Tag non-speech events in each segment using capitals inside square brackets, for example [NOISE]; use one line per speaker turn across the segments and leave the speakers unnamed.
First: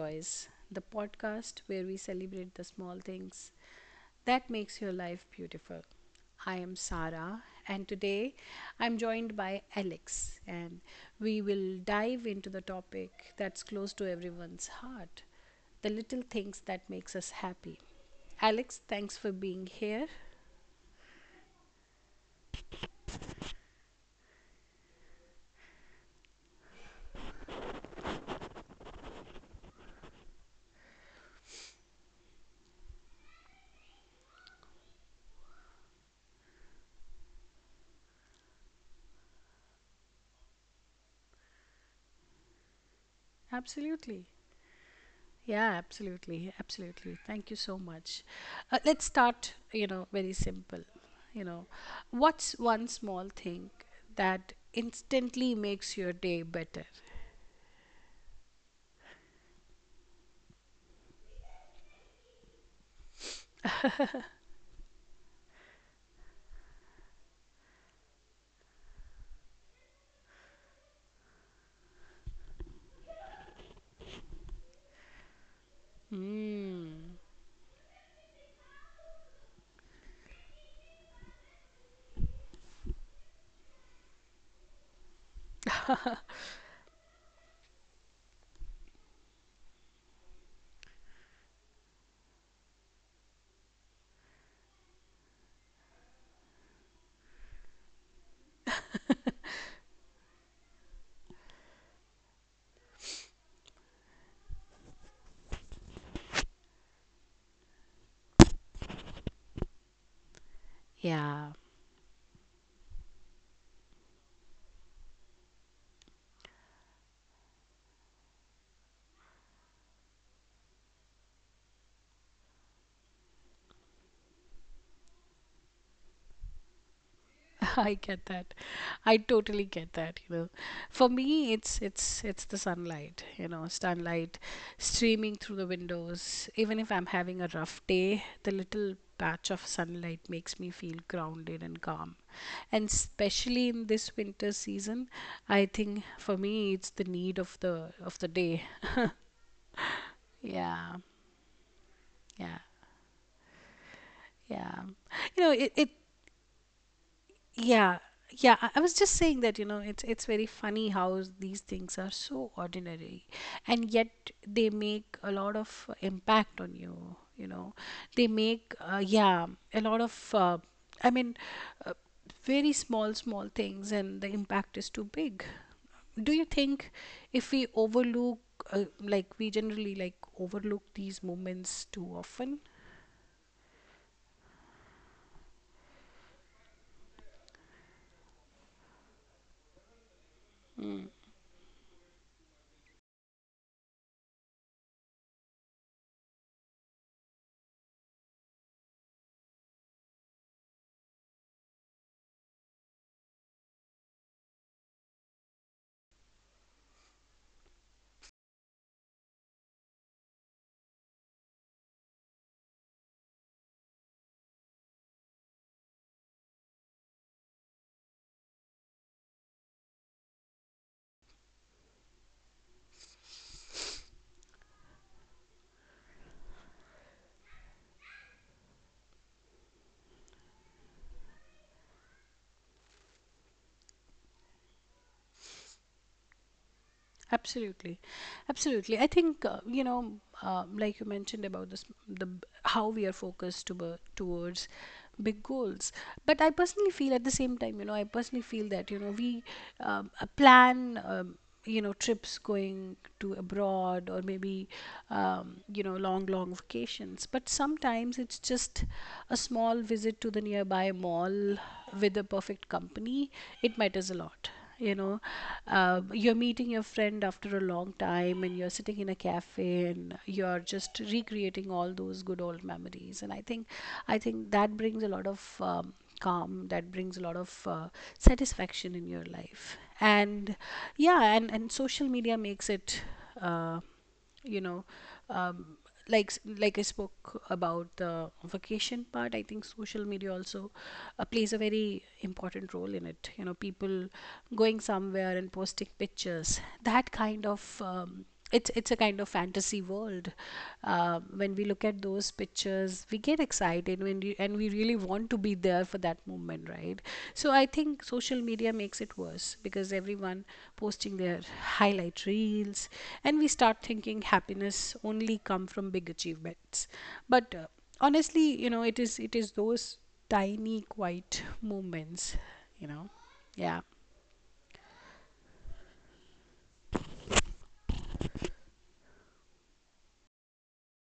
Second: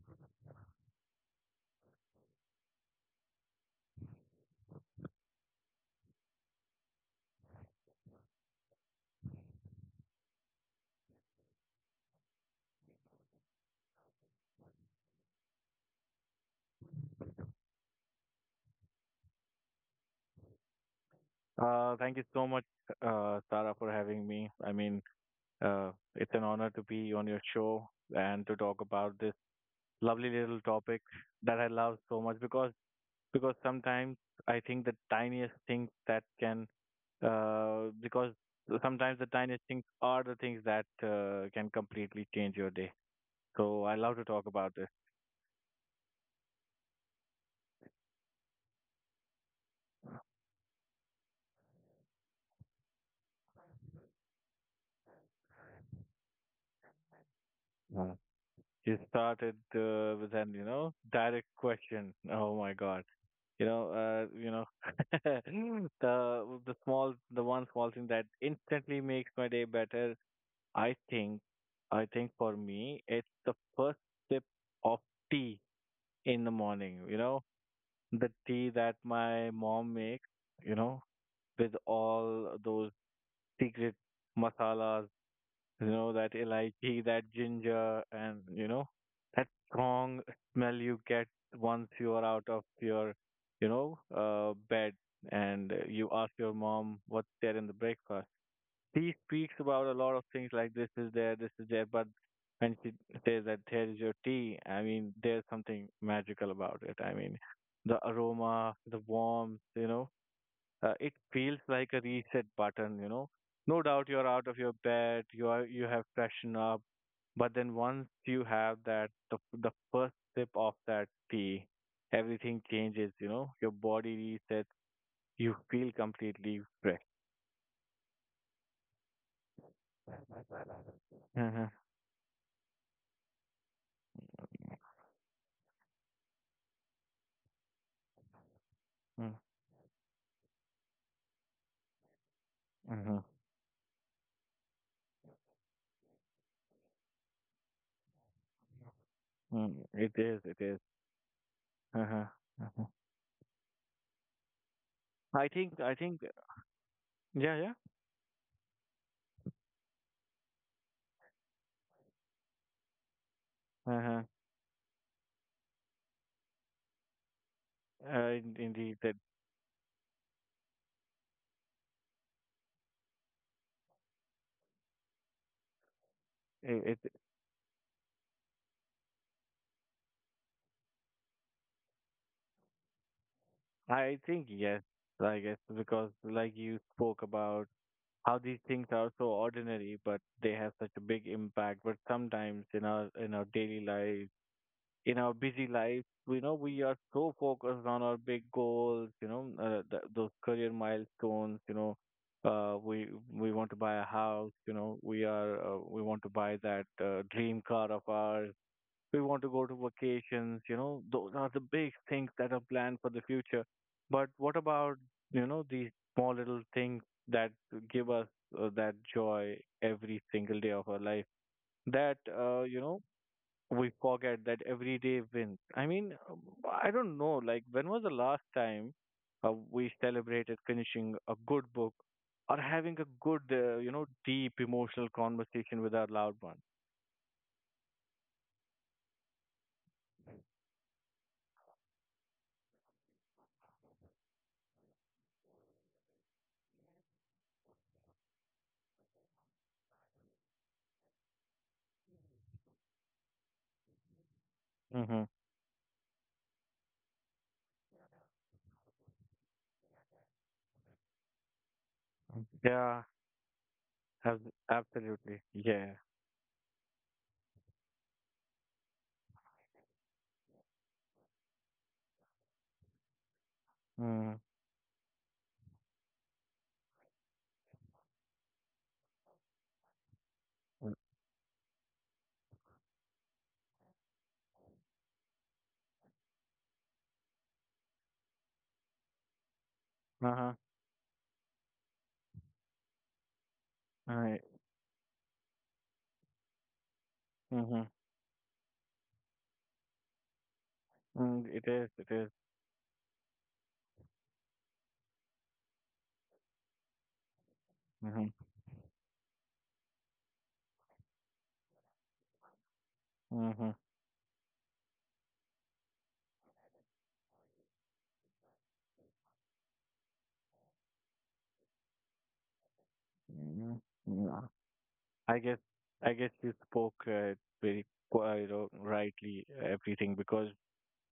Joys, the podcast where we celebrate the small things that makes your life beautiful. I am Sarah and today I'm joined by Alex and we will dive into the topic that's close to everyone's heart, the little things that makes us happy. Alex, thanks for being here.
Thank you so much, Sara, for having me. It's an honor to be on your show and to talk about this lovely little topic that I love so much because sometimes I think the tiniest things that can because sometimes the tiniest things are the things that can completely change your day. So I love to
Absolutely.
talk about
Yeah, absolutely, absolutely. Thank you so much. Let's start, very simple. You know, what's one small thing that instantly makes your day better?
this. You started with an, direct question. [LAUGHS] Oh my God. You know, uh, you know, [LAUGHS] the one small thing that instantly makes my day better. I think, I think for me, it's the first sip of tea in the morning. You
Mm,
know, the tea that my mom makes. You know, with all those secret masalas, you know, that elaichi, that ginger, and you know, that strong smell you get once you are out of your, bed, and you ask your mom what's there in the breakfast. She speaks about a lot of things like this is there, but when she says that there is your tea, I mean, there's something magical about it. I mean, the aroma, the warmth, it
yeah.
feels like a reset button. No doubt you're out of your bed, you have freshened up, but then once you have the first sip of that tea, everything changes. You know, your body resets, you feel completely fresh.
[LAUGHS] I get that. I totally get that, you know. For me,
Mhm,
it's the sunlight, you know, sunlight streaming through the windows. Even if I'm having a rough day, the little
mm,
patch of sunlight makes me feel grounded and calm. And
mhm,
especially in this winter season, I think for me it's the need of the day.
mm. It is, it is.
Yeah.
Uh-huh,
Yeah.
uh-huh.
Yeah. You
i
know, it,
think
it
I think yeah yeah
Yeah, yeah. I was just saying that, you know, it's very funny how these things are so ordinary, and
uh-huh.
yet they make a lot of impact on you. You know, they
In-
make
indeed that
yeah a lot of. I mean, uh, Very small things, and the impact is too big. Do you think
it
if we overlook, like we generally like overlook these moments too often?
I think yes I guess, because like you spoke about how these things are so ordinary but they have such a big impact. But sometimes in our daily life, in our busy life, we know we are so focused on our big goals, you know, those career milestones, you know. uh, we we want to buy a house, you know. We want to buy that dream car of ours, we want to go to vacations, you know. Those are the big things that are planned for the future. But what about, you know, these small little things that give us that joy every single day of our life, that, you know, we forget that every day wins? I mean, I don't know, like when was the last time we celebrated finishing a good book, or having a good, you know, deep emotional conversation with our loved one?
Absolutely, absolutely. I think you know, like you mentioned about this, how we are focused towards big goals. But I personally feel at the same time, you know, I personally feel that you know we plan, you know, trips going to abroad or maybe
hmm
you know long vacations. But sometimes it's just a small visit to the nearby mall with the perfect
yeah
company. It matters a
Ab-
lot, you know.
absolutely. Yeah.
You're meeting your friend after a long time and you're sitting in a cafe and you're just recreating all those good old memories, and i think i
Mm.
think that brings a lot of calm, that brings a lot of satisfaction in your life. And yeah, and social media makes it uh, you know um, like I spoke about the vacation part, I think social media
Uh-huh.
also plays a very important role in it, you know. People
Right.
going somewhere and posting pictures, that kind
Mm-hmm.
of it's a kind of fantasy world.
Mm,
When
it
we
is.
look
It
at
is.
those pictures, we get side, and we really want to be there for that moment, right? So I think
Mm-hmm.
social media makes it worse because everyone posting their highlight reels, and we
Mm-hmm.
start thinking happiness only come from big achievements. But honestly, you know, it is those tiny quiet moments, you know.
Mm.
Yeah,
Yeah. I guess. I guess you spoke, very, you know, rightly everything, because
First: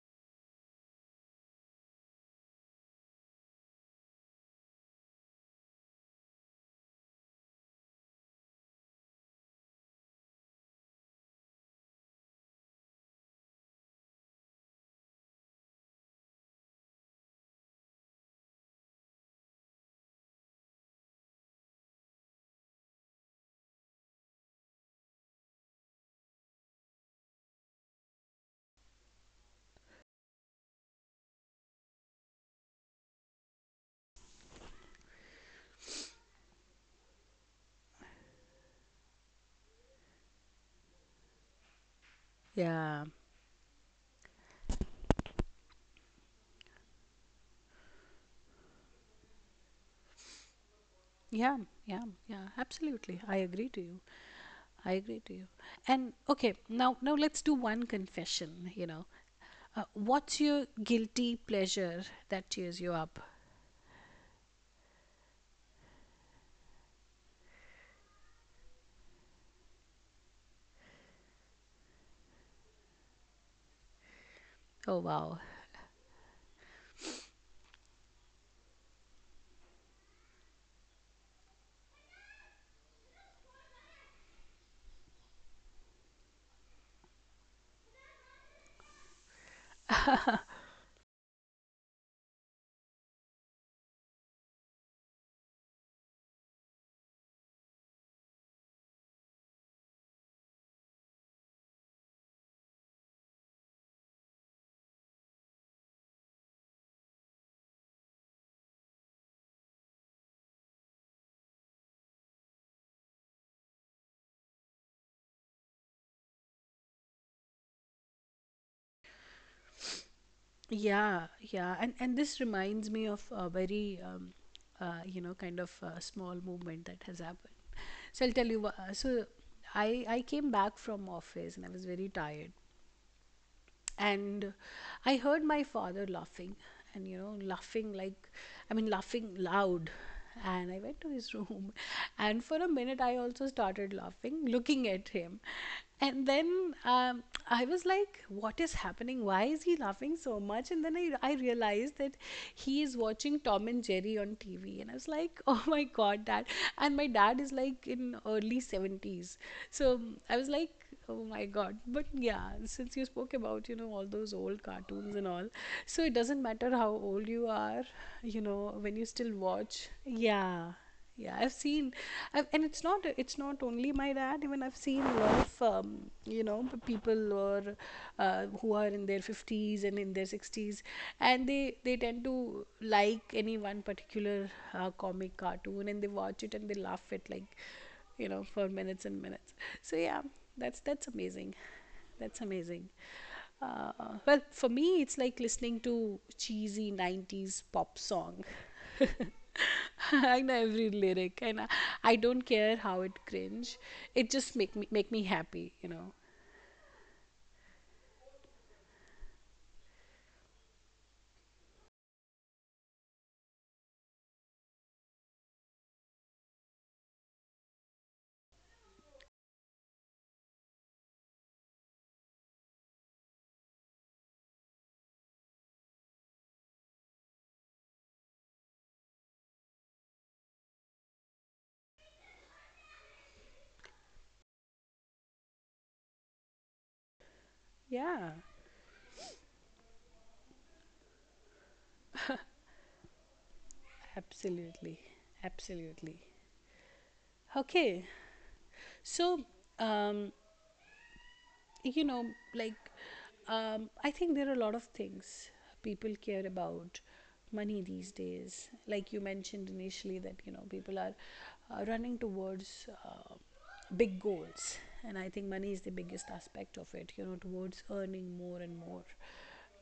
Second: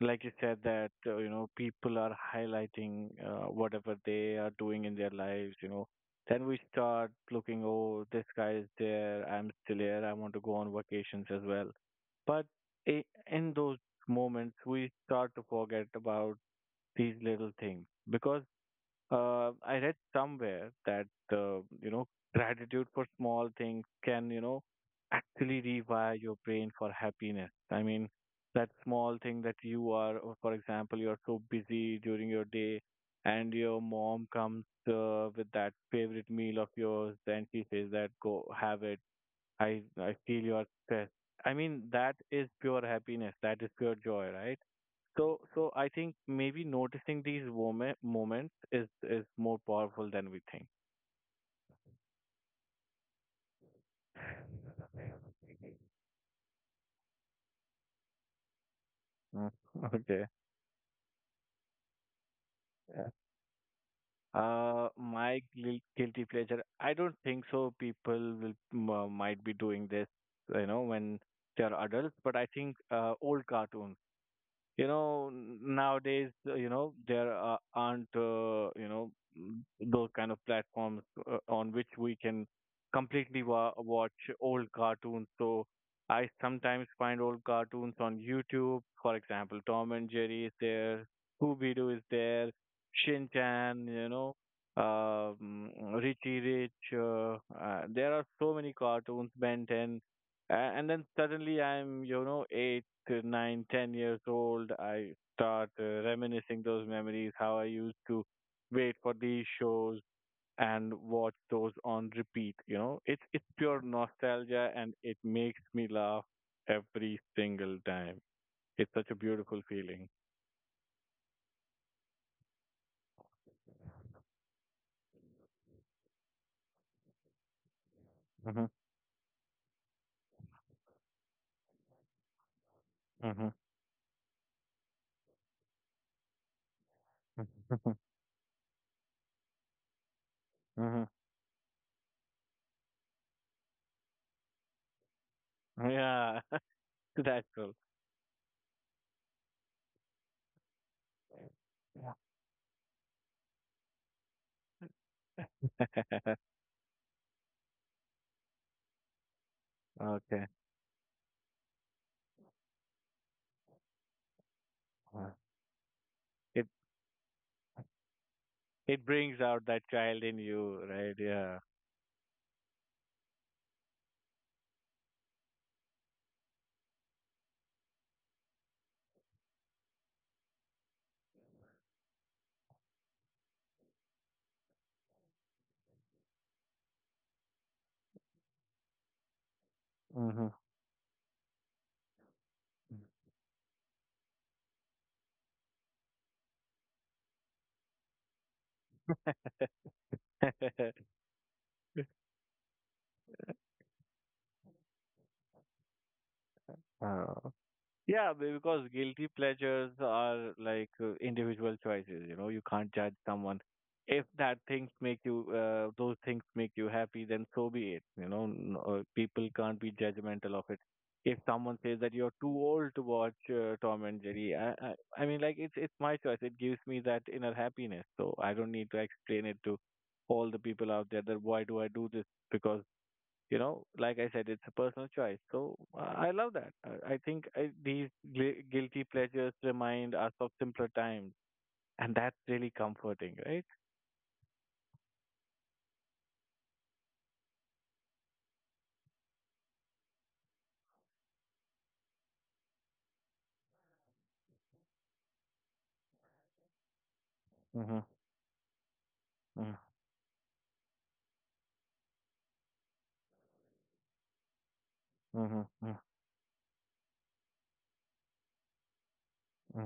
like you said that, you know, people are highlighting, whatever they are doing in their lives, you know. Then we start looking, oh, this guy is there, I'm still here, I want to go on vacations as well. But i- in those moments, we start to forget about these little things because, I read somewhere that, you know, gratitude for small things can, you know, actually rewire your brain for happiness. I mean, that small thing that you are, or for example, you are so busy during your day, and your mom comes with that favorite meal of yours, and she says that go have it. I feel you are stressed. I mean, that is pure
yeah,
happiness. That is pure joy, right? So, I think maybe noticing these moments is more powerful than we think.
yeah, yeah, yeah, absolutely. I agree to you. I agree to you. And okay, now now let's do one confession, you know.
Mm. [LAUGHS] Okay.
What's your guilty pleasure that cheers you
Yeah.
up?
My guilty pleasure. I don't think so people will might be doing this, you know, when they are adults. But I think old cartoons. You
Oh
know,
wow.
nowadays, you know, there are, aren't, you know, those kind of platforms on which we can completely watch old cartoons. So I sometimes find old cartoons on YouTube. For example, Tom and Jerry is there, Scooby Doo is there, Shin Chan, you know, um, Richie Rich, there are so many cartoons, Ben 10. A- and then suddenly I'm, you know, 8 to 9, 10 years old. I start reminiscing those memories, how I used to wait for these shows and watch those on repeat. You know, it's pure nostalgia, and it makes me laugh every single time. It's such a beautiful feeling.
Yeah, yeah. And this reminds me of a very you know kind of small movement that has happened. So I'll tell you.
hmm
I came back from office and I was very tired.
hmm
And I heard my father laughing, and you know, laughing
hmm
like, I mean, laughing loud. And I went to
hmm
his room [LAUGHS] and for a minute I also started laughing looking at him. And
yeah [LAUGHS]
then,
that's
I
cool.
was like, what is happening, why is he laughing so much? And then I realized that he is watching Tom and Jerry on TV, and I was like [LAUGHS] oh my god,
[LAUGHS]
Dad. And my dad is like in early 70s. So I was
Okay.
like [LAUGHS] oh my god. But yeah, since you spoke about, you know, all those old cartoons and
Uh,
all, so it doesn't matter
it
how old you are, you know, when you
it
still
brings out
watch.
that child in
Yeah.
you, right?
Yeah, I've
Yeah.
seen, I've, and it's not only my dad. Even I've seen a lot of you know people or who are in their fifties and in their sixties, and they tend to like any one particular comic cartoon and they watch it and they laugh at like, you know, for minutes and minutes. So yeah,
Mhm.
that's amazing. That's amazing. Uh, well, for me, it's like listening to cheesy 90s pop song. [LAUGHS] I know every
[LAUGHS]
lyric, and I don't care how it cringe. It just make me happy, you know.
Uh, yeah, because guilty pleasures are like, individual choices, you know. You can't judge someone. If that things make you, those things make you happy, then so be it, you know. People can't be judgmental of it. If someone says that you're too old to watch, Tom and Jerry, I mean, like, it's my choice. It gives me that inner happiness, so I don't need to explain it to all the people out there that why do I do this, because, you know, like I said, it's a personal choice. So, I love that. These
Yeah,
guilty pleasures remind us of simpler times, and that's really comforting, right?
absolutely, absolutely. Okay, so um, you know, like, I think there are a lot of things people care about, money
Mm-hmm.
these days. Like you mentioned
Mm-hmm.
initially, that, you know, people are running towards big goals. And I think money is the biggest aspect of it, you know, towards earning more and more,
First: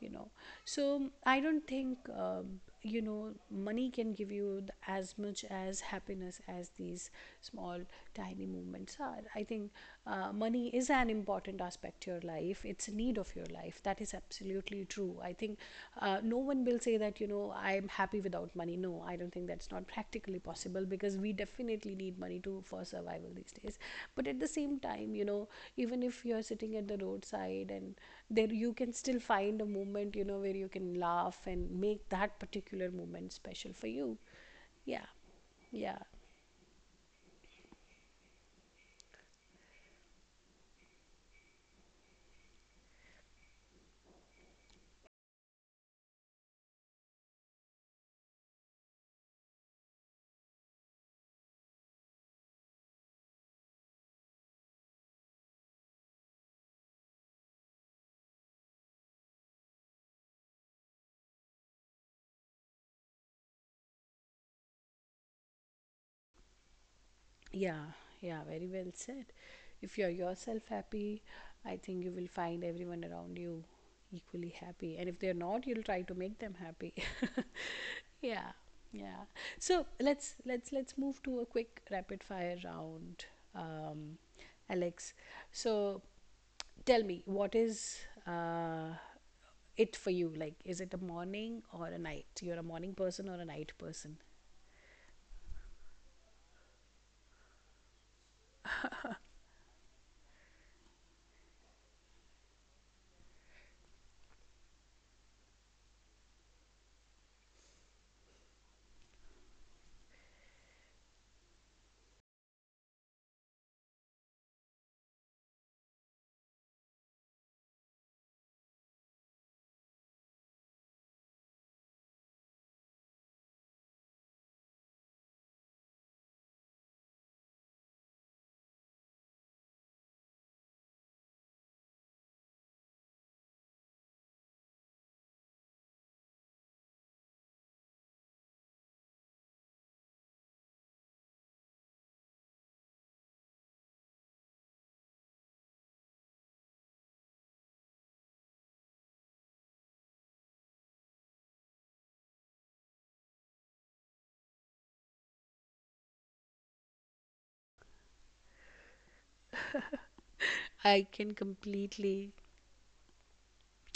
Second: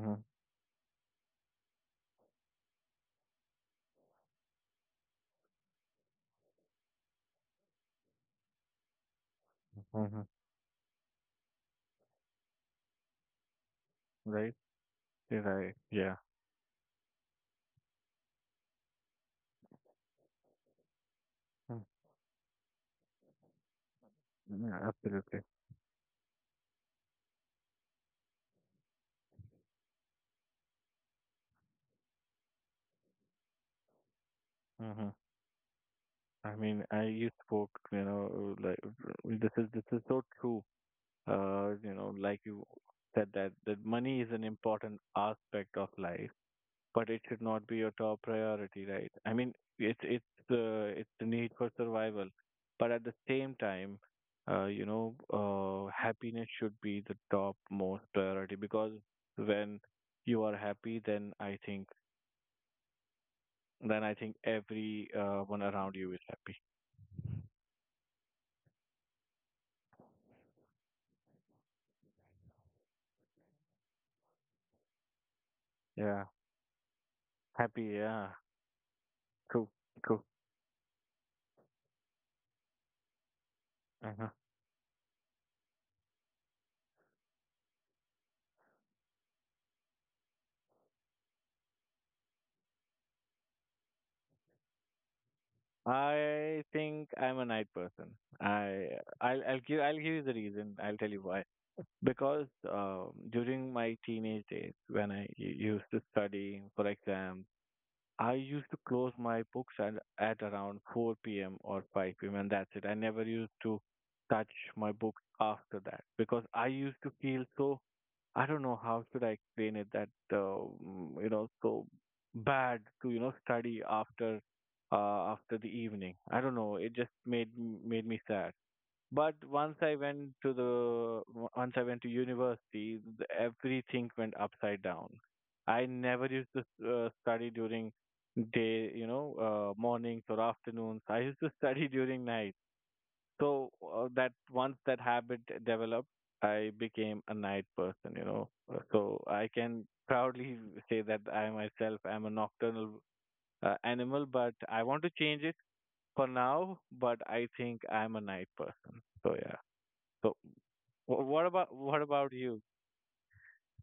you know. So I don't think, you know, money can give you as much as happiness as these small, tiny movements are. I think
Mm-hmm.
money is an important aspect to your life, it's a need of your life, that is
Right?
absolutely true. I think
Right. Yeah.
no one will say that, you know, I'm happy without money. No, I don't think, that's not practically possible, because we
Mm.
definitely need money to, for survival these days. But at the same
Yeah,
time, you
absolutely.
know, even if you're sitting at the roadside and there, you can still find a moment, you know, where you can laugh and make that particular moment special for you. Yeah,
Mm-hmm.
yeah.
I you spoke, you know, like, this is so true. You know, like you said that money is an important aspect of life, but it should not be your top priority, right? I mean, it's, it's the need for survival, but at the same time, you know, happiness should be the top most priority, because when you are happy, then I think, every one around you is happy.
Yeah, yeah, very well said. If you're yourself happy, I think you will find everyone around you equally happy. And if they're not, you'll try to
Yeah,
make them happy.
happy.
[LAUGHS]
Yeah,
Yeah, yeah.
true,
So
true.
let's move to a quick rapid fire round, um,
Uh-huh.
Alex. So tell me, what is uh, it for you? Like, is it a morning or a night? You're a morning person or a night person?
I think I'm a night person. I I'll give I'll give you the reason. I'll tell you why. Because, during my teenage days, when I used to study for exams, I used to close my books at around 4 p.m. or 5 p.m. and that's it. I never used to touch my books after that, because I used to feel so, I don't know how should I explain it, that, you know, so bad to, you know, study after, after the evening. I don't know. It just made made me sad. But once I went to the, once I went to university, everything went upside down. I never used to study during day, you know, mornings or afternoons. I used to study [LAUGHS] during night. So, that once that habit developed, I became a night person, you know. So I can proudly say that I myself am a nocturnal animal, but I want to change it for now. But I think I'm a night person. So yeah. So.
I can
What about what
completely
about you? [LAUGHS]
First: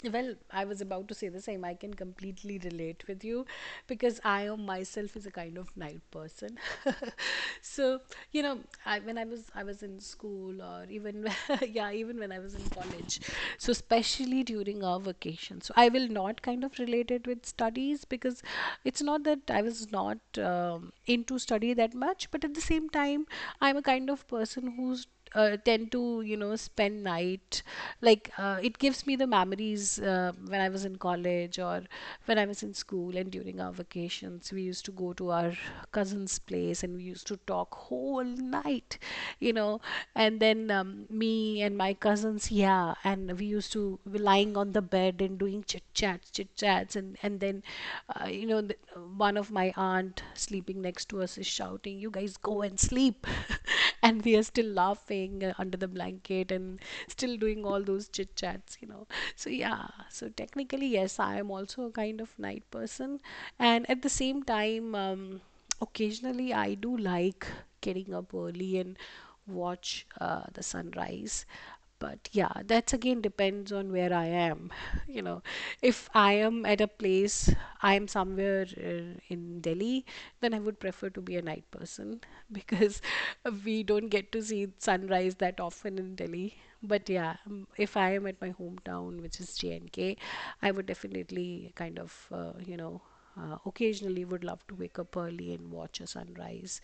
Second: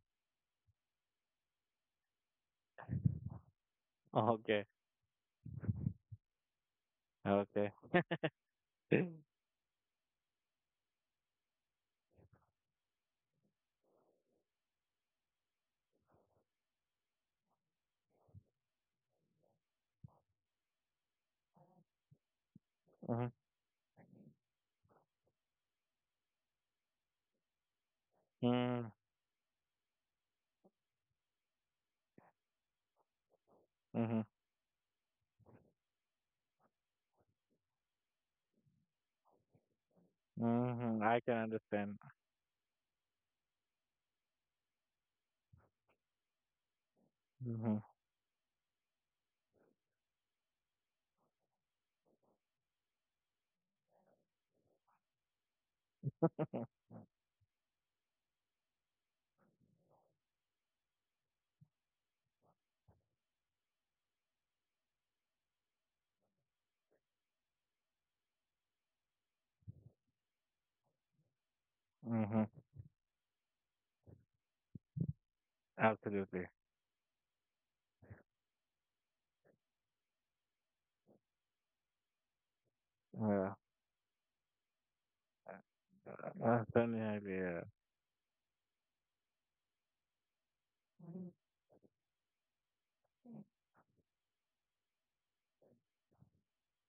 Well, I was about to say the same. I can completely relate with you because
Oh,
I am
okay,
myself is a kind of night person.
okay.
So you know, I, when i
[LAUGHS]
was i was in school, or even [LAUGHS] yeah, even when I was in college. So especially during our vacation, so I will not kind of relate it with studies, because it's not that I was not into study that much, but at the same time
Mhm,
I'm a kind of person who's tend to, you know, spend night. Like it
mm,
gives me the memories, when I was in college or when I was in school, and during our
mhm,
vacations we used to go to our cousin's place and we used to talk whole night, you know. And then
mhm.
um,
I can
me and my
understand.
cousins, yeah, and we used to be lying on the bed and doing chit chats, chit chats, and and then
Mhm,
uh, you know, one of my aunt sleeping next to us is shouting, you guys go and sleep. [LAUGHS] And we are still laughing under the blanket and still doing all those chit chats, you know. So yeah, so technically, yes, I am also a kind of night person. And at the same time, occasionally I do like getting up early and watch the sunrise. But
mhm.
yeah, that's again depends on where I am. [LAUGHS] You know, if I
Absolutely.
am at a place, I am somewhere in Delhi, then I would prefer to be a night person [LAUGHS] because
Yeah.
we don't get to see sunrise that often in Delhi.
Certainly,
But
I agree,
yeah,
yeah.
if I am at my hometown, which is JNK, I would definitely kind of, you know, occasionally would love to wake up early and watch a sunrise,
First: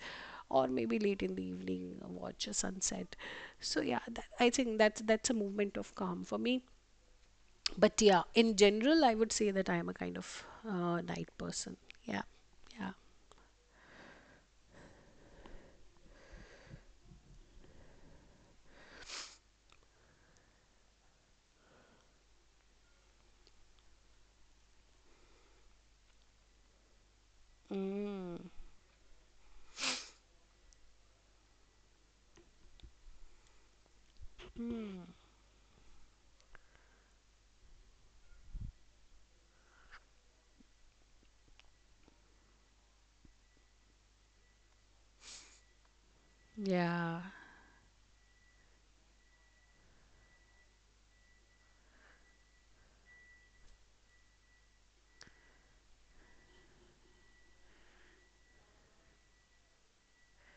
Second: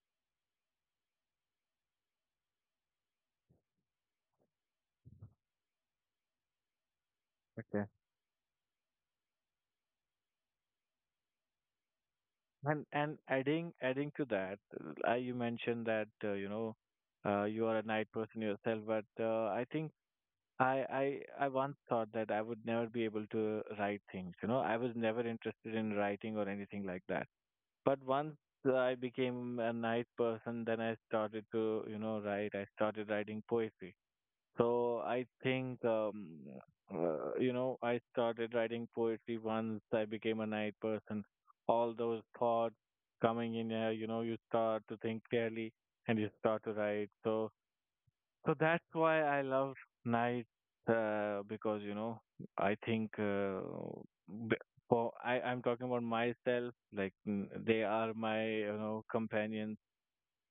or maybe late in the evening watch a sunset. So yeah, that, I think that's a movement of calm for me.
Okay.
But yeah, in general I would say that I am a kind of night person. Yeah,
And
yeah,
adding adding to that, you mentioned that, you know, you are a night person yourself, but, I think, I I I once thought that I would never be able to write things. You know, I was never interested in writing or anything like that. But once
mm,
I became a night person, then I started to, you know, write. I started writing poetry. So I think, you know, I started writing poetry once I became a night person. All those thoughts coming in, you know, you start to think clearly and you start to write.
yeah,
So, that's why I love nights, because, you know, I think, for, I'm talking about myself, like, they are my, you know, companions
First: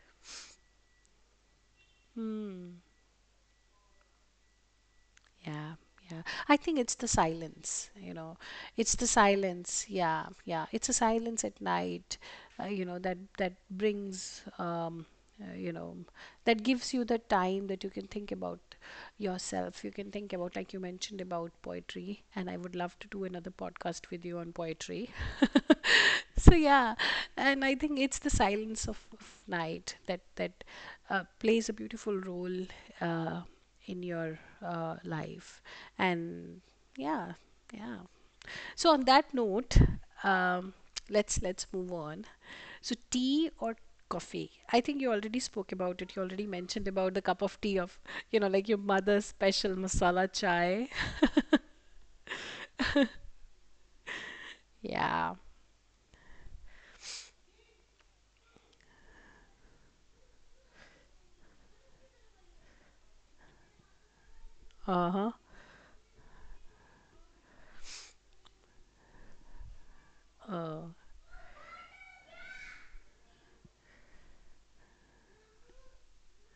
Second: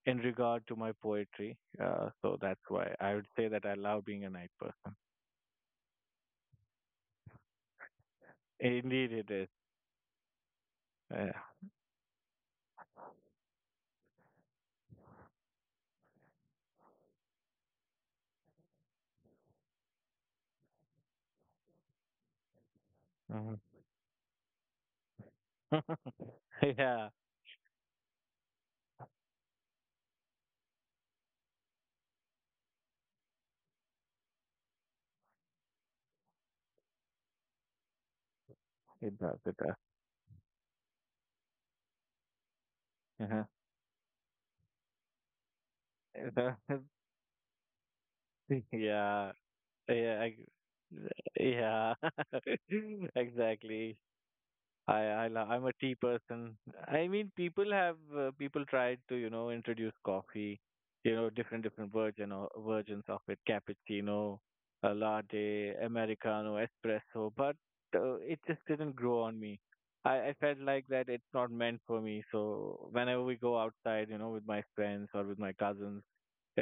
in regard to my poetry. So that's
mm.
why I would say that I love being a night person.
Yeah, yeah. I think it's the silence, you know. It's the
Indeed, it is.
silence. Yeah, yeah. It's a
Yeah.
silence at night, you know, that that brings you know, that gives you the time that you can think about yourself. You can think about, like you mentioned about poetry, and I would love to do another
Mhm.
podcast with you on poetry. [LAUGHS]
[LAUGHS]
So yeah,
Yeah,
and I think it's the silence of night that that plays a beautiful role. Uh, in your life, and yeah, yeah. So on
it
that
does. It does.
note, um, let's move on. So
Uh-huh.
tea or coffee? I think you already spoke about it, you
It
already
does.
mentioned about the cup of tea, of you know, like
[LAUGHS]
your mother's
Yeah.
special
Yeah.
masala
I,
chai.
yeah. [LAUGHS] Exactly.
[LAUGHS] Yeah,
I'm a tea person. I mean, people have, people tried to, you know, introduce coffee, you know, different versions of it, cappuccino, a
uh-huh,
latte, americano, espresso, but, it just didn't grow on me. I felt
uh,
like that it's not meant for me. So whenever we go outside, you know, with my friends or with my cousins,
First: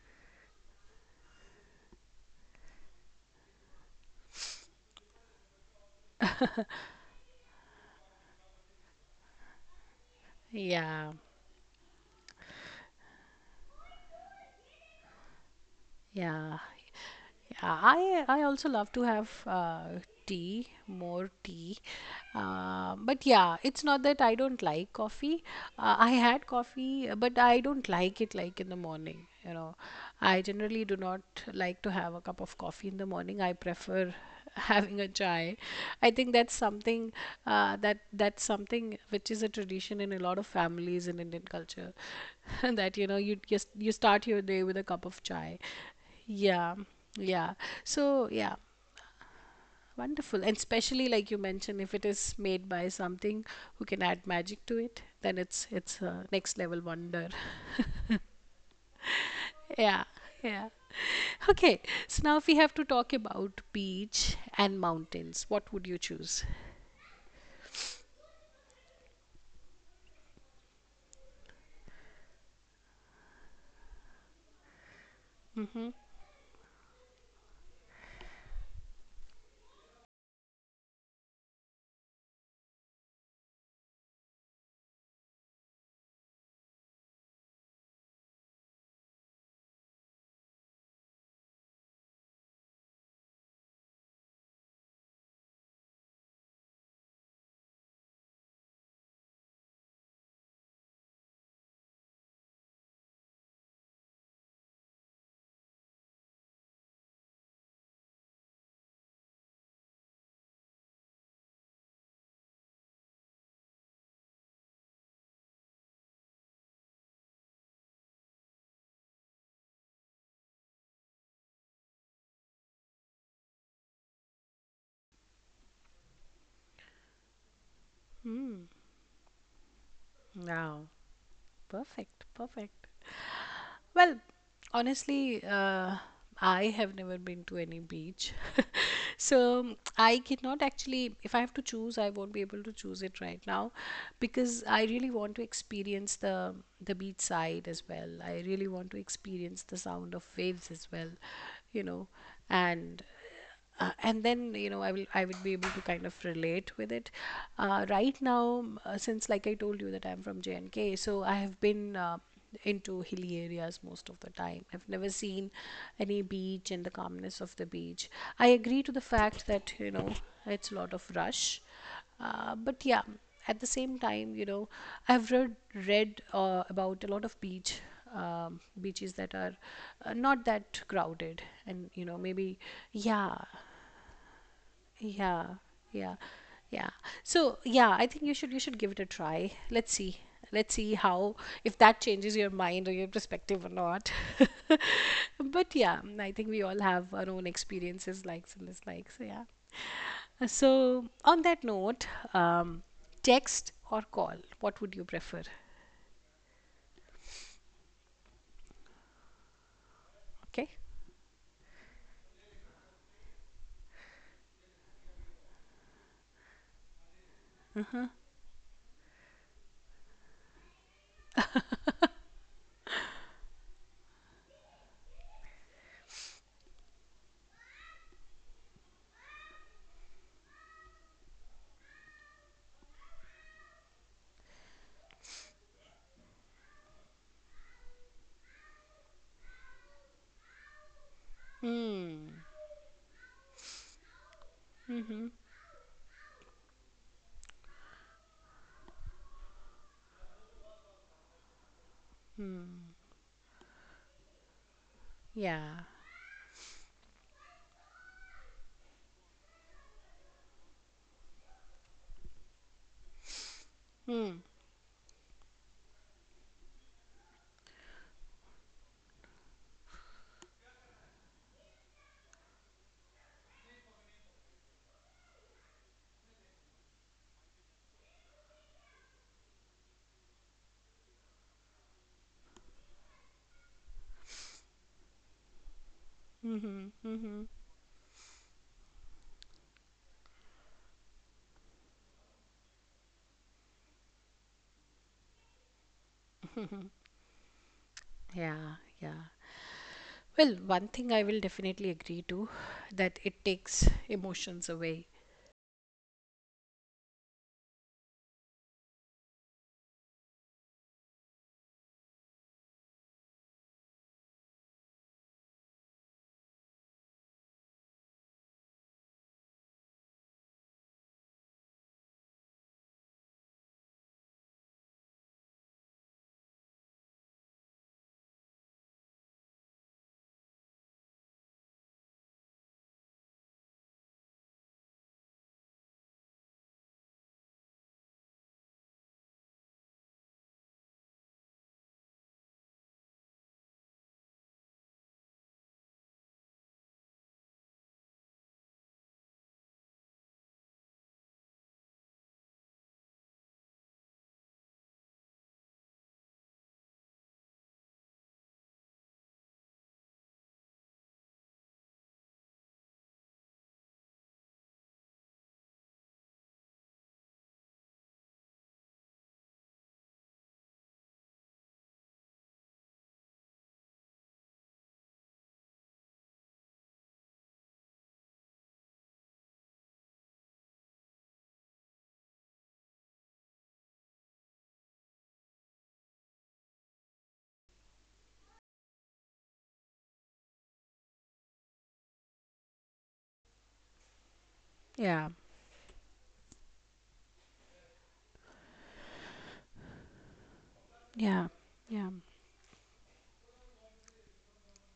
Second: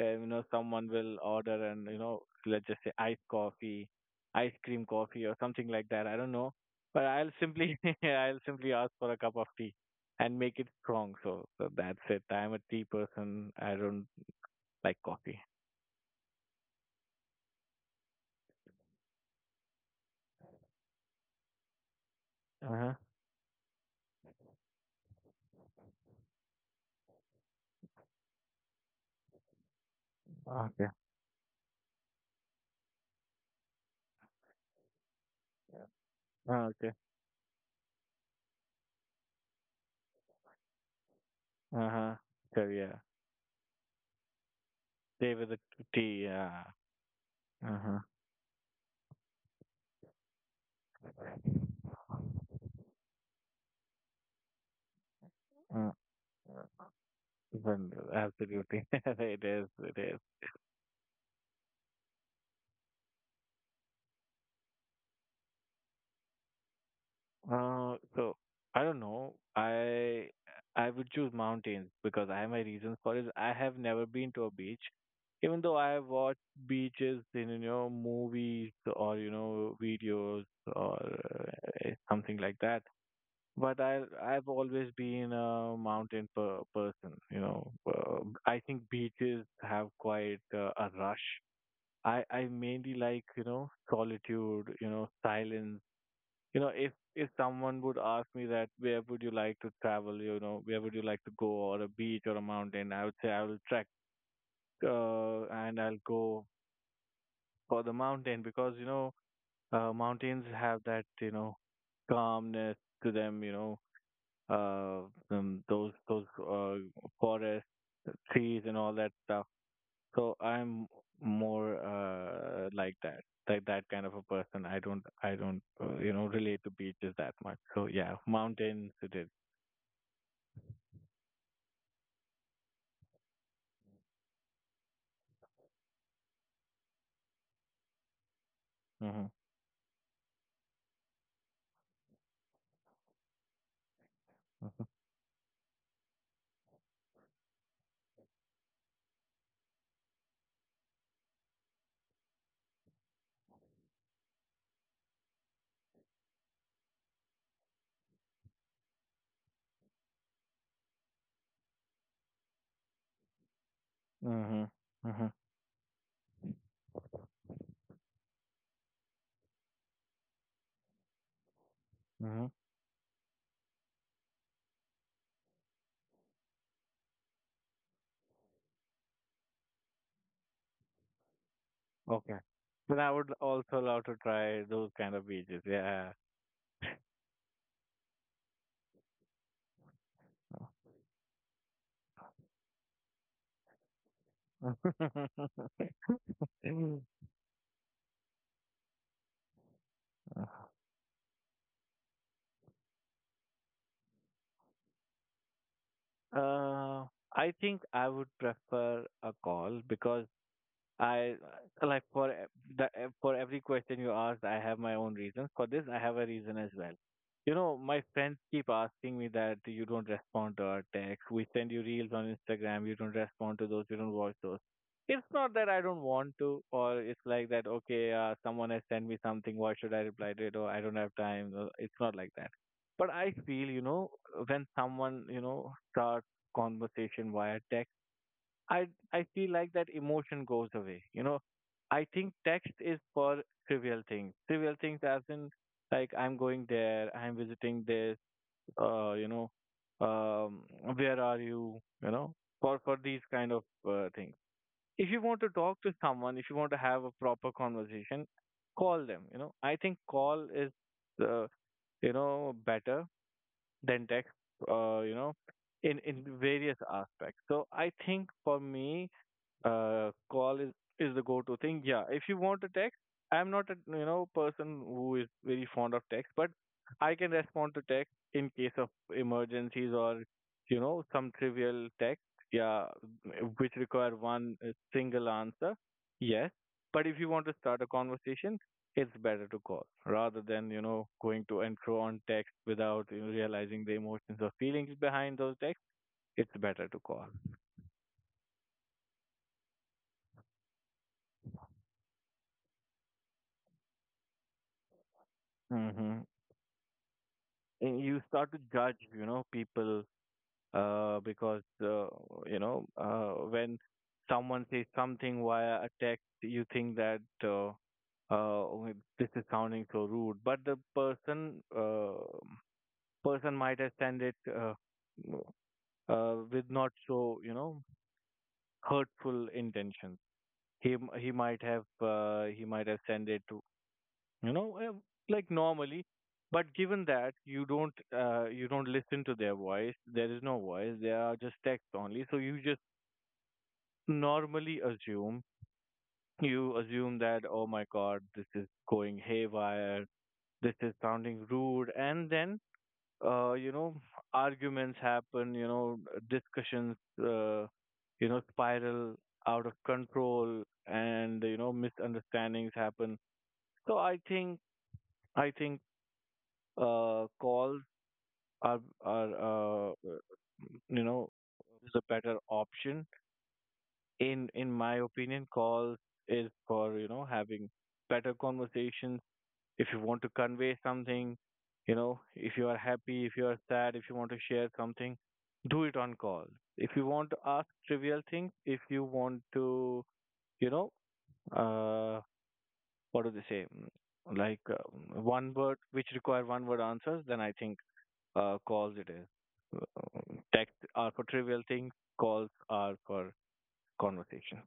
you know someone will order and you know let's just say iced coffee ice cream coffee or something like that. I don't know, but I'll simply [LAUGHS] I'll simply ask for a cup of tea and make it strong.
yeah.
So that's it. I'm a tea person. I don't like coffee.
Yeah. Yeah, I also love to have tea, more tea.
Uh-huh.
But yeah, it's not that I don't like coffee. I had coffee, but I don't like it like in the morning. I
Okay.
generally do not like to have a cup of coffee in the morning. I prefer [LAUGHS] having a chai. I think that's
Ah, okay.
something that's something which is a tradition in a lot of families in Indian culture.
Uh-huh.
[LAUGHS]
So yeah,
that you know you just you start your day with a cup of
stay with
chai.
the tea. Yeah.
Yeah, yeah.
Uh-huh.
So yeah, wonderful. And especially like you mentioned, if it is made by something who can add magic to it, then it's
uh,
it's a next level wonder.
then
[LAUGHS]
absolutely [LAUGHS] it is it
Yeah,
is
yeah. Okay, so now if we have to talk about beach and mountains, what would you choose?
So I don't know. I would choose mountains because I have my reasons for it. I have never been to a beach, even though
Mm-hmm.
I have watched beaches in you know movies or you know videos or something like that. But I've always been a mountain per person. You know, I think beaches have quite a rush. I mainly like you know solitude, you know silence. You know, if someone would ask me that where would you like to travel, you know, where would you like to go, or a beach or a mountain, I would say I will trek and I'll go for the mountain because you know mountains have that you know calmness to them, you know, those forests, trees, and all that stuff. So I'm more like that kind of a person. I don't, you know, relate to beaches that much. So yeah,
Mm,
mountains it is.
wow. Perfect. Perfect. Well, honestly, I have never been to any beach.
Mhm.
So I cannot actually, if I have to choose, I won't be able to choose it right now because I really want to experience the beach side as well. I really want to experience the sound of waves as well, you know, and and then I would be able to kind of relate with it right now since like I told you that I'm from J&K, so I have been into hilly areas most of the time.
Mhm.
I've never
Mhm.
seen any beach and the calmness of the beach. I agree to the fact that, you know, it's a lot of rush.
Mhm.
But yeah, at the same time, you know, I've read about a lot of beaches that are not that crowded, and you know,
Okay.
maybe
Then I
yeah,
would also love to try those kind of
yeah,
beaches.
yeah,
Yeah.
yeah. So yeah, I think you should give it a try. Let's see. Let's see how if that changes your mind or your perspective or not. [LAUGHS] But
[LAUGHS]
yeah, I think we all have our own experiences, likes and dislikes. Yeah. So on that note, um, text or call, what would you prefer?
uh, I think I would prefer a call because
Okay.
I like for for every question you asked, I have my own reasons. For this, I have a reason as well. You know, my friends keep asking me that you don't respond to our text. We send you reels on Instagram. You don't respond to those. You don't watch those. It's not that I don't want to, or it's like that. Okay, someone has sent me something. Why should I reply to it? Or I don't have time. It's not like that. But I feel, you know, when someone, you know, starts conversation via text. I I feel like that emotion goes away. You know, I think text is for trivial things. Trivial things as in like I'm going there, I'm visiting this, you know, um, where are you? You know, for these kind of things. If you want to
Yeah.
talk to someone, if you want to have a proper conversation, call them. You know, I think call is uh, you know better than text. You know, in various aspects. So I think for me call is the go-to thing. Yeah, if you want to text, I'm not a you know person who is very fond of text, but I can respond to text in case of emergencies or you know some trivial text. Yeah, which require one single answer. Yes,
Mm-hmm.
but if you
Mm-hmm.
want to start a conversation, it's better to call rather than you know going to intro on text without you know, realizing the emotions or feelings behind those texts. It's better to call.
[LAUGHS] yeah. Yeah. Well, one thing I will definitely agree to that it takes emotions away.
Hmm. And you start to judge you know people because you know when someone says something via a text you think that "Oh, this is sounding so rude, but the person person might have sent it with not so you know hurtful intentions. He he might have sent it you know like normally. But given that you don't listen to their voice. There is no voice. They are just text only. So you just normally assume. You assume that oh my god, this is going haywire. This is sounding rude. And then you know arguments happen. You know discussions you know spiral out of control. And you know misunderstandings happen. So I think calls are you know is a better option. In my opinion, call is for you know having better conversations. If you want to convey something, you know, if you are happy, if you are sad, if you want to share something, do it on call. If you want to ask trivial things, if you want to you know uh what do they say. Mm, like
Yeah,
one word which require one word answers, then I think calls it is. Text are
yeah,
for trivial
yeah,
things, calls are for conversation.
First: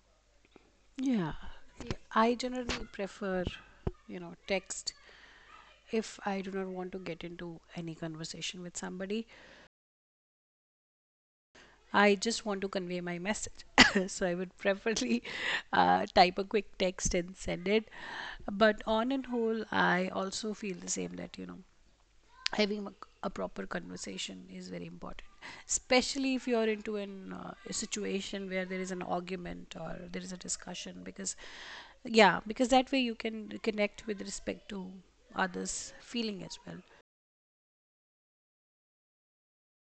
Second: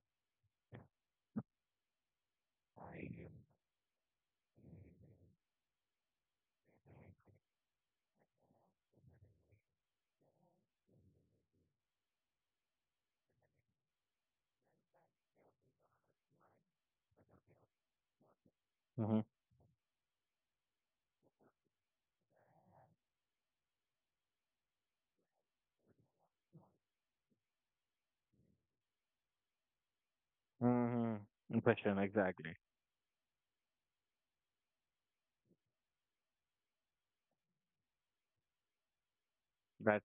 yeah. I generally prefer, you know, text if I do not want to get into any conversation with somebody. I just want to convey my message. [LAUGHS] [COUGHS] So I would preferably type a quick text and send it. But on
Mm-hmm.
and whole, I also feel the same that, you know, having a proper conversation is very important, especially if you're into an a situation where there is an argument or there is a discussion,
Mm-hmm.
because
Impression,
yeah,
exactly.
because that way you can connect with respect to others feeling as well.
That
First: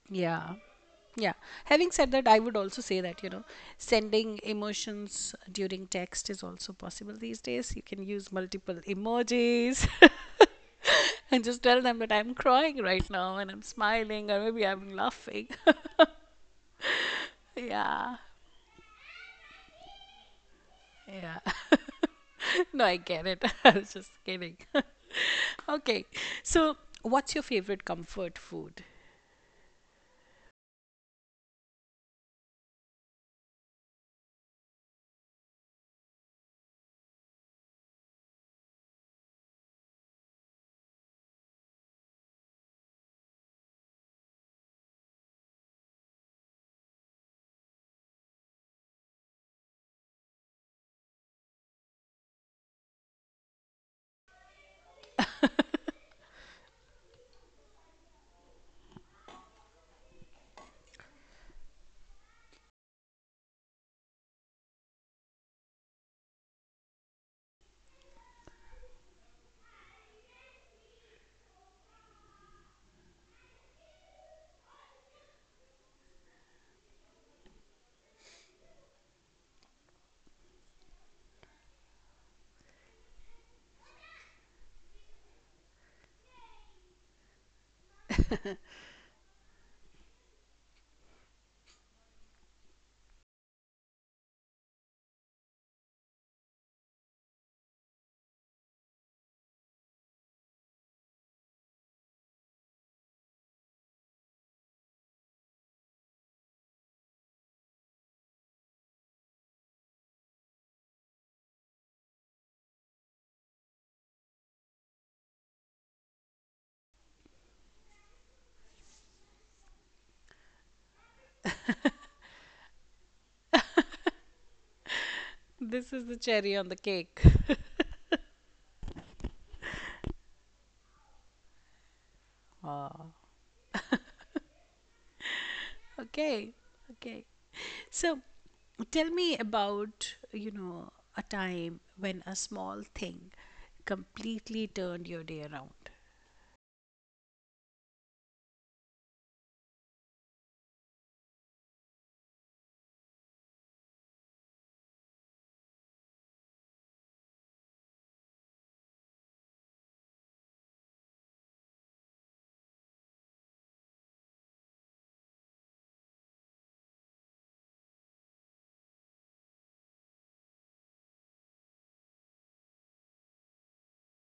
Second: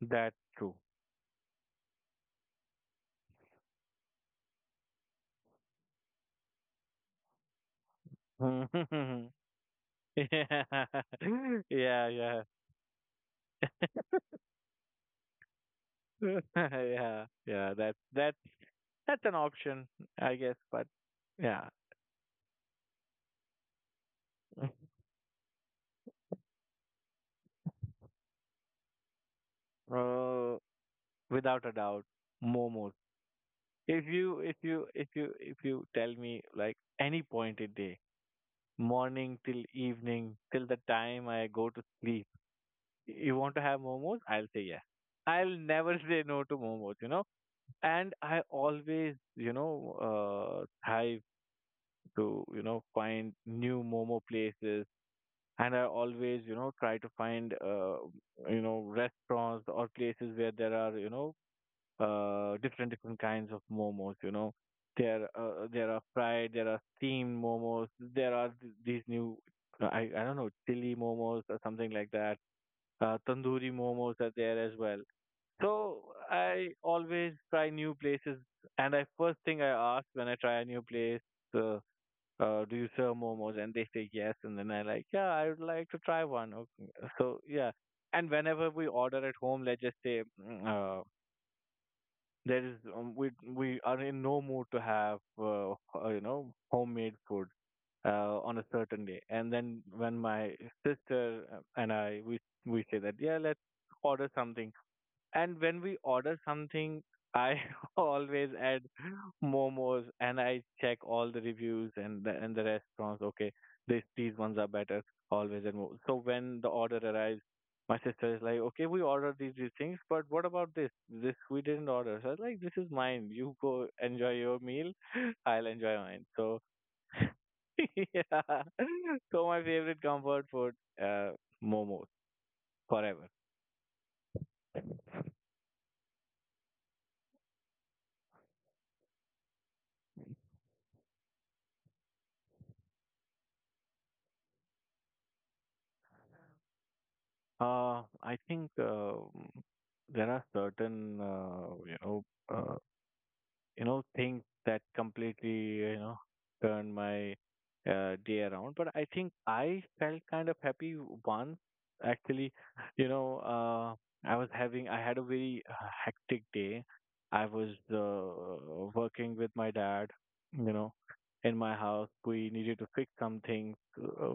that's
Yeah,
true.
yeah. Having said that, I would also say that, you know, sending emotions during text is also possible these days. You can use multiple
Mhm.
emojis.
[LAUGHS] yeah,
[LAUGHS] And just
[LAUGHS]
tell them
yeah,
that I'm
yeah,
crying right now and I'm smiling or maybe I'm laughing.
[LAUGHS] yeah.
[LAUGHS]
Yeah. That
Yeah.
that that's an option, I guess. But
Yeah,
yeah,
[LAUGHS] no, I get it. [LAUGHS] I was just kidding. [LAUGHS] Okay, so what's your favorite comfort food?
uh, without a doubt, momos. If you tell me like any point in day, morning till evening till the time I go to sleep. You want to have momos? I'll say yes. I'll never [LAUGHS] say no to momos, you know. And I always, you know, thrive to, you know, find new momo places. And I always, you know, try to find, you know, restaurants or places where there are, you know, different kinds of momos. You know, there are fried, there are steamed momos, there are these new I don't know chili momos or something like that. Tandoori momos are there as well. So I always try new places, and I first thing I ask when I try a new place, uh, do you serve momos? And they say yes, and then I like, yeah, I would like to try one. Okay. So yeah, and whenever we order at home, let's just say, there is we are in no mood to have you know homemade food on a certain day, and then when my sister and I we say that yeah let's order something. And when we order something, I [LAUGHS] always add momos and I check all the reviews and the restaurants. Okay, this these ones are better. Always and more. So when the order arrives, my sister is like, okay, we ordered these things, but what about this? This we didn't order. So I was like, this is mine. You go enjoy your meal. [LAUGHS] I'll enjoy
This is the
mine. So
cherry on the cake.
[LAUGHS] yeah. [LAUGHS] So my favorite comfort food, uh, momos
Oh.
forever.
Okay, okay. So tell me about, you know, a time when a small thing completely turned your day around.
I think there are certain uh, you know things that completely you know turn my day around. But I think I felt kind of happy once actually. You know, I was having I had a very hectic day. I was working with my dad. You know, in my house we needed to fix some things.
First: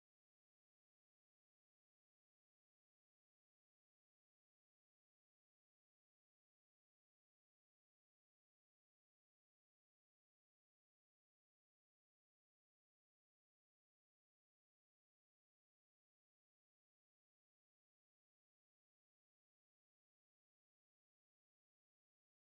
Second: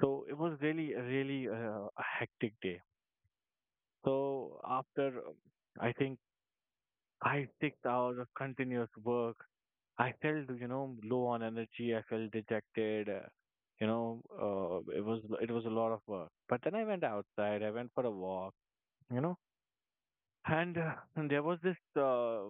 So it was really really a hectic day. So after I think 5, 6 hours of continuous work, I felt you know low on energy. I felt dejected. You know, it was a lot of work. But then I went outside. I went for a walk. You know, and there was this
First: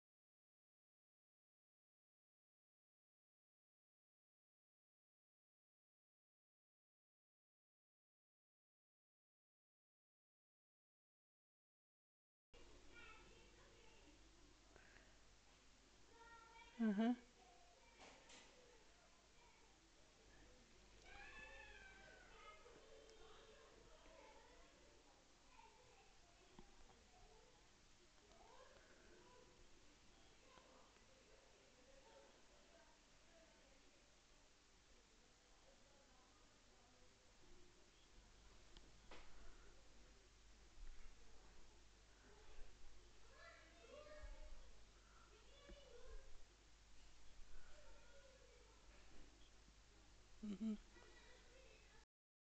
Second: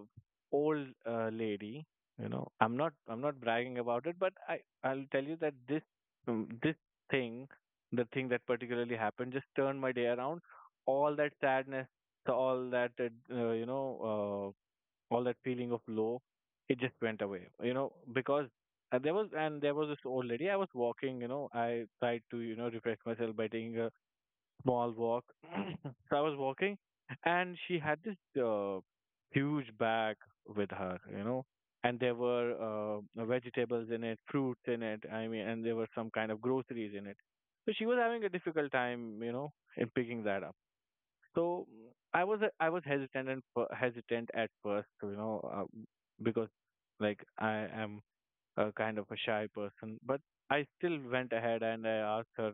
old lady, you know. I'm not bragging about it, but I'll tell you that this this thing, the thing that particularly happened, just turned my day around. All that sadness, so all that you know, all that feeling of low, it just
Mm-hmm.
went away. You know, because there was this old lady. I was walking, you know. I tried to you know refresh myself by taking a small walk. [CLEARS THROAT] So I was walking, and she had this uh, huge bag with her, you know, and there were vegetables in it, fruits in it. I mean, and there were some kind of groceries in it. So she was having a difficult time, you know, in picking that up. So I was hesitant at first, you know, because like I am a kind of a shy person, but I
Mm-hmm.
still went ahead and I asked her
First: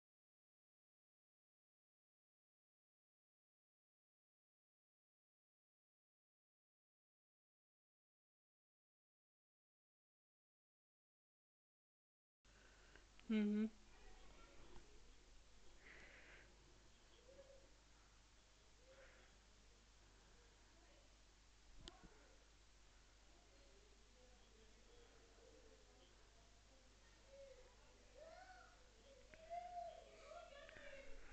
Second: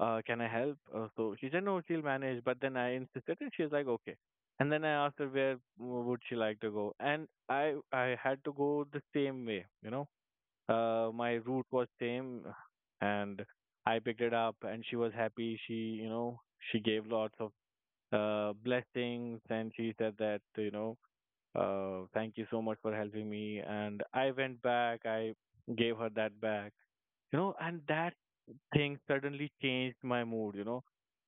can I help? So she said, no, she'll manage. But then I insisted, and she was like, okay. And then I asked her where would she like to go, and I had to go the same way, you know. My route was same, and
Mm-hmm.
I picked it up, and she was happy. She, you know, she gave lots of blessings, and she said that, you know, thank you so much for helping me. And I went back. I gave her that back, you know, and that thing suddenly changed my mood. You know,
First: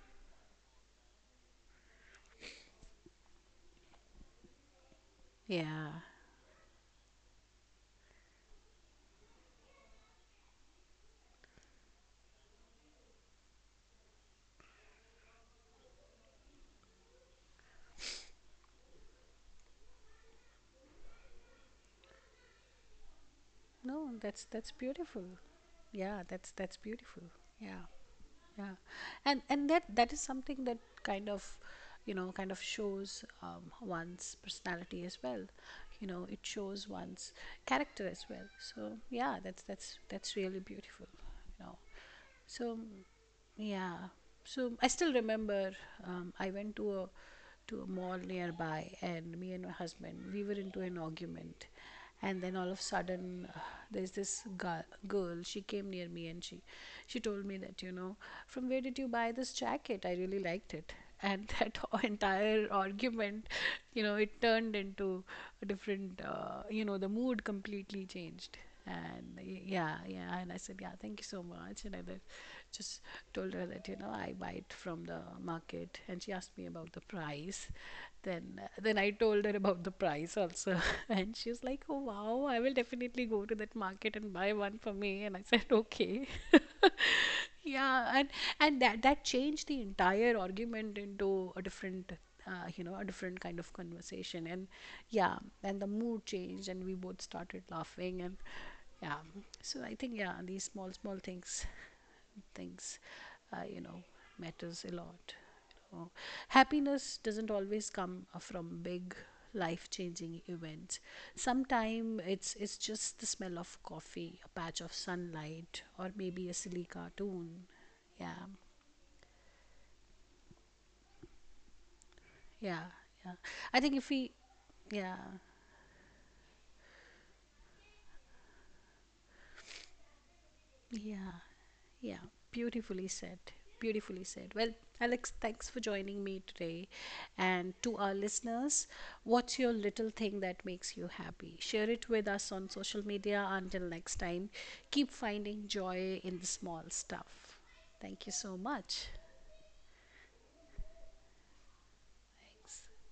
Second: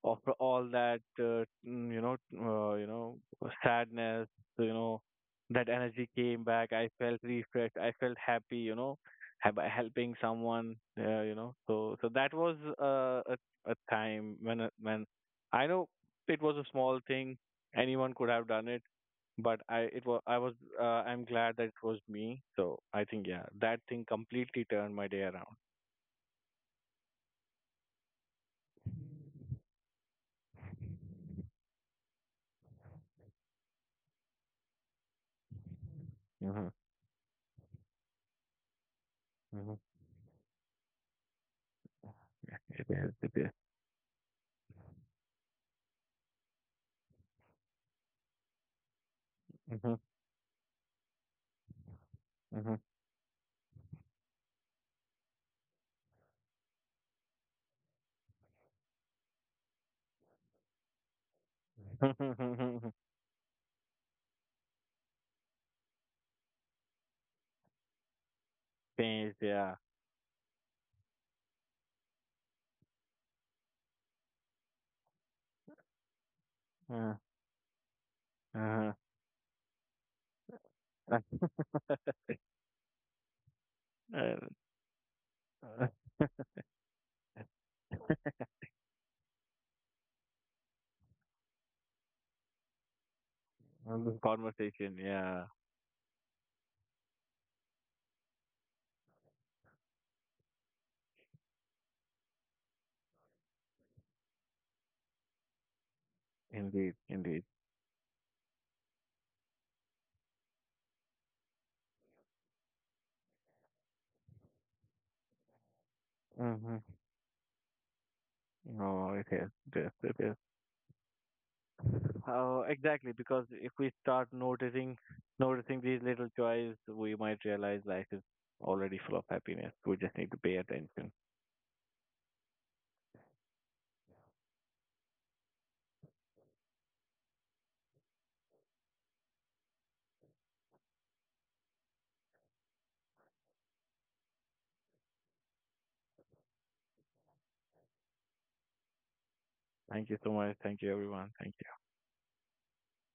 after all that you know sadness, you know, that
Yeah.
energy came back. I felt refreshed. I felt happy, you know. By helping someone, you know. So that was a time when I know it was a small thing, anyone could have done it, but I'm glad that it was me. So I think yeah, that thing
No, that's
completely turned my day
beautiful.
around.
Yeah, that's beautiful. Yeah. Yeah, and that that is something that kind of, you know, kind of shows one's personality as well. You know, it
Mhm.
shows one's character as well. So yeah, that's that's really beautiful. You know, so
It is.
yeah, so I still remember I went to a mall nearby, and me and my
Mhm.
husband we were into an argument, and then all
Mhm.
of a sudden there's this girl, she came near me and she told me that, you know, from where did you buy this jacket, I really liked it. And [LAUGHS] that entire
Change. [LAUGHS]
argument, you know, it turned into a different, you know, the mood completely changed. And
Yeah.
yeah, yeah, and I said, yeah, thank you so much. And I did just told her that, you know, I buy it from the market, and she asked me about the
Uh,
price. Then
uh,
then I told her about the price also, [LAUGHS] and
uh,
she was like, "Oh wow, I will definitely go to that market and
uh,
buy one for me." And I said,
uh,
"Okay." [LAUGHS] Yeah, and that that changed the entire argument into a different, you know, a different kind of
this
conversation. And
conversation.
yeah,
Yeah.
and the mood changed and we both started laughing, and yeah. So I think, yeah, these small things things, you know, matters a lot, you know.
Indeed.
Happiness
Indeed.
doesn't always come from big life changing events. Sometimes it's just the smell of coffee, a patch of sunlight, or maybe a
Mhm.
silly cartoon. Yeah.
No, it is. It is. It is. Oh,
Yeah,
exactly.
yeah,
Because if
I
we
think if
start
we
noticing,
yeah.
noticing these little joys, we might realize life is already full of happiness. We just need to pay attention.
Yeah, yeah. Beautifully said. Beautifully said. Well, Alex, thanks for joining me today. And to our listeners, what's your little thing that makes you happy? Share it with us on social media. Until next time, keep finding joy in the small stuff. Thank you so much.
Thank you so much. Thank you, everyone. Thank you.
Thanks.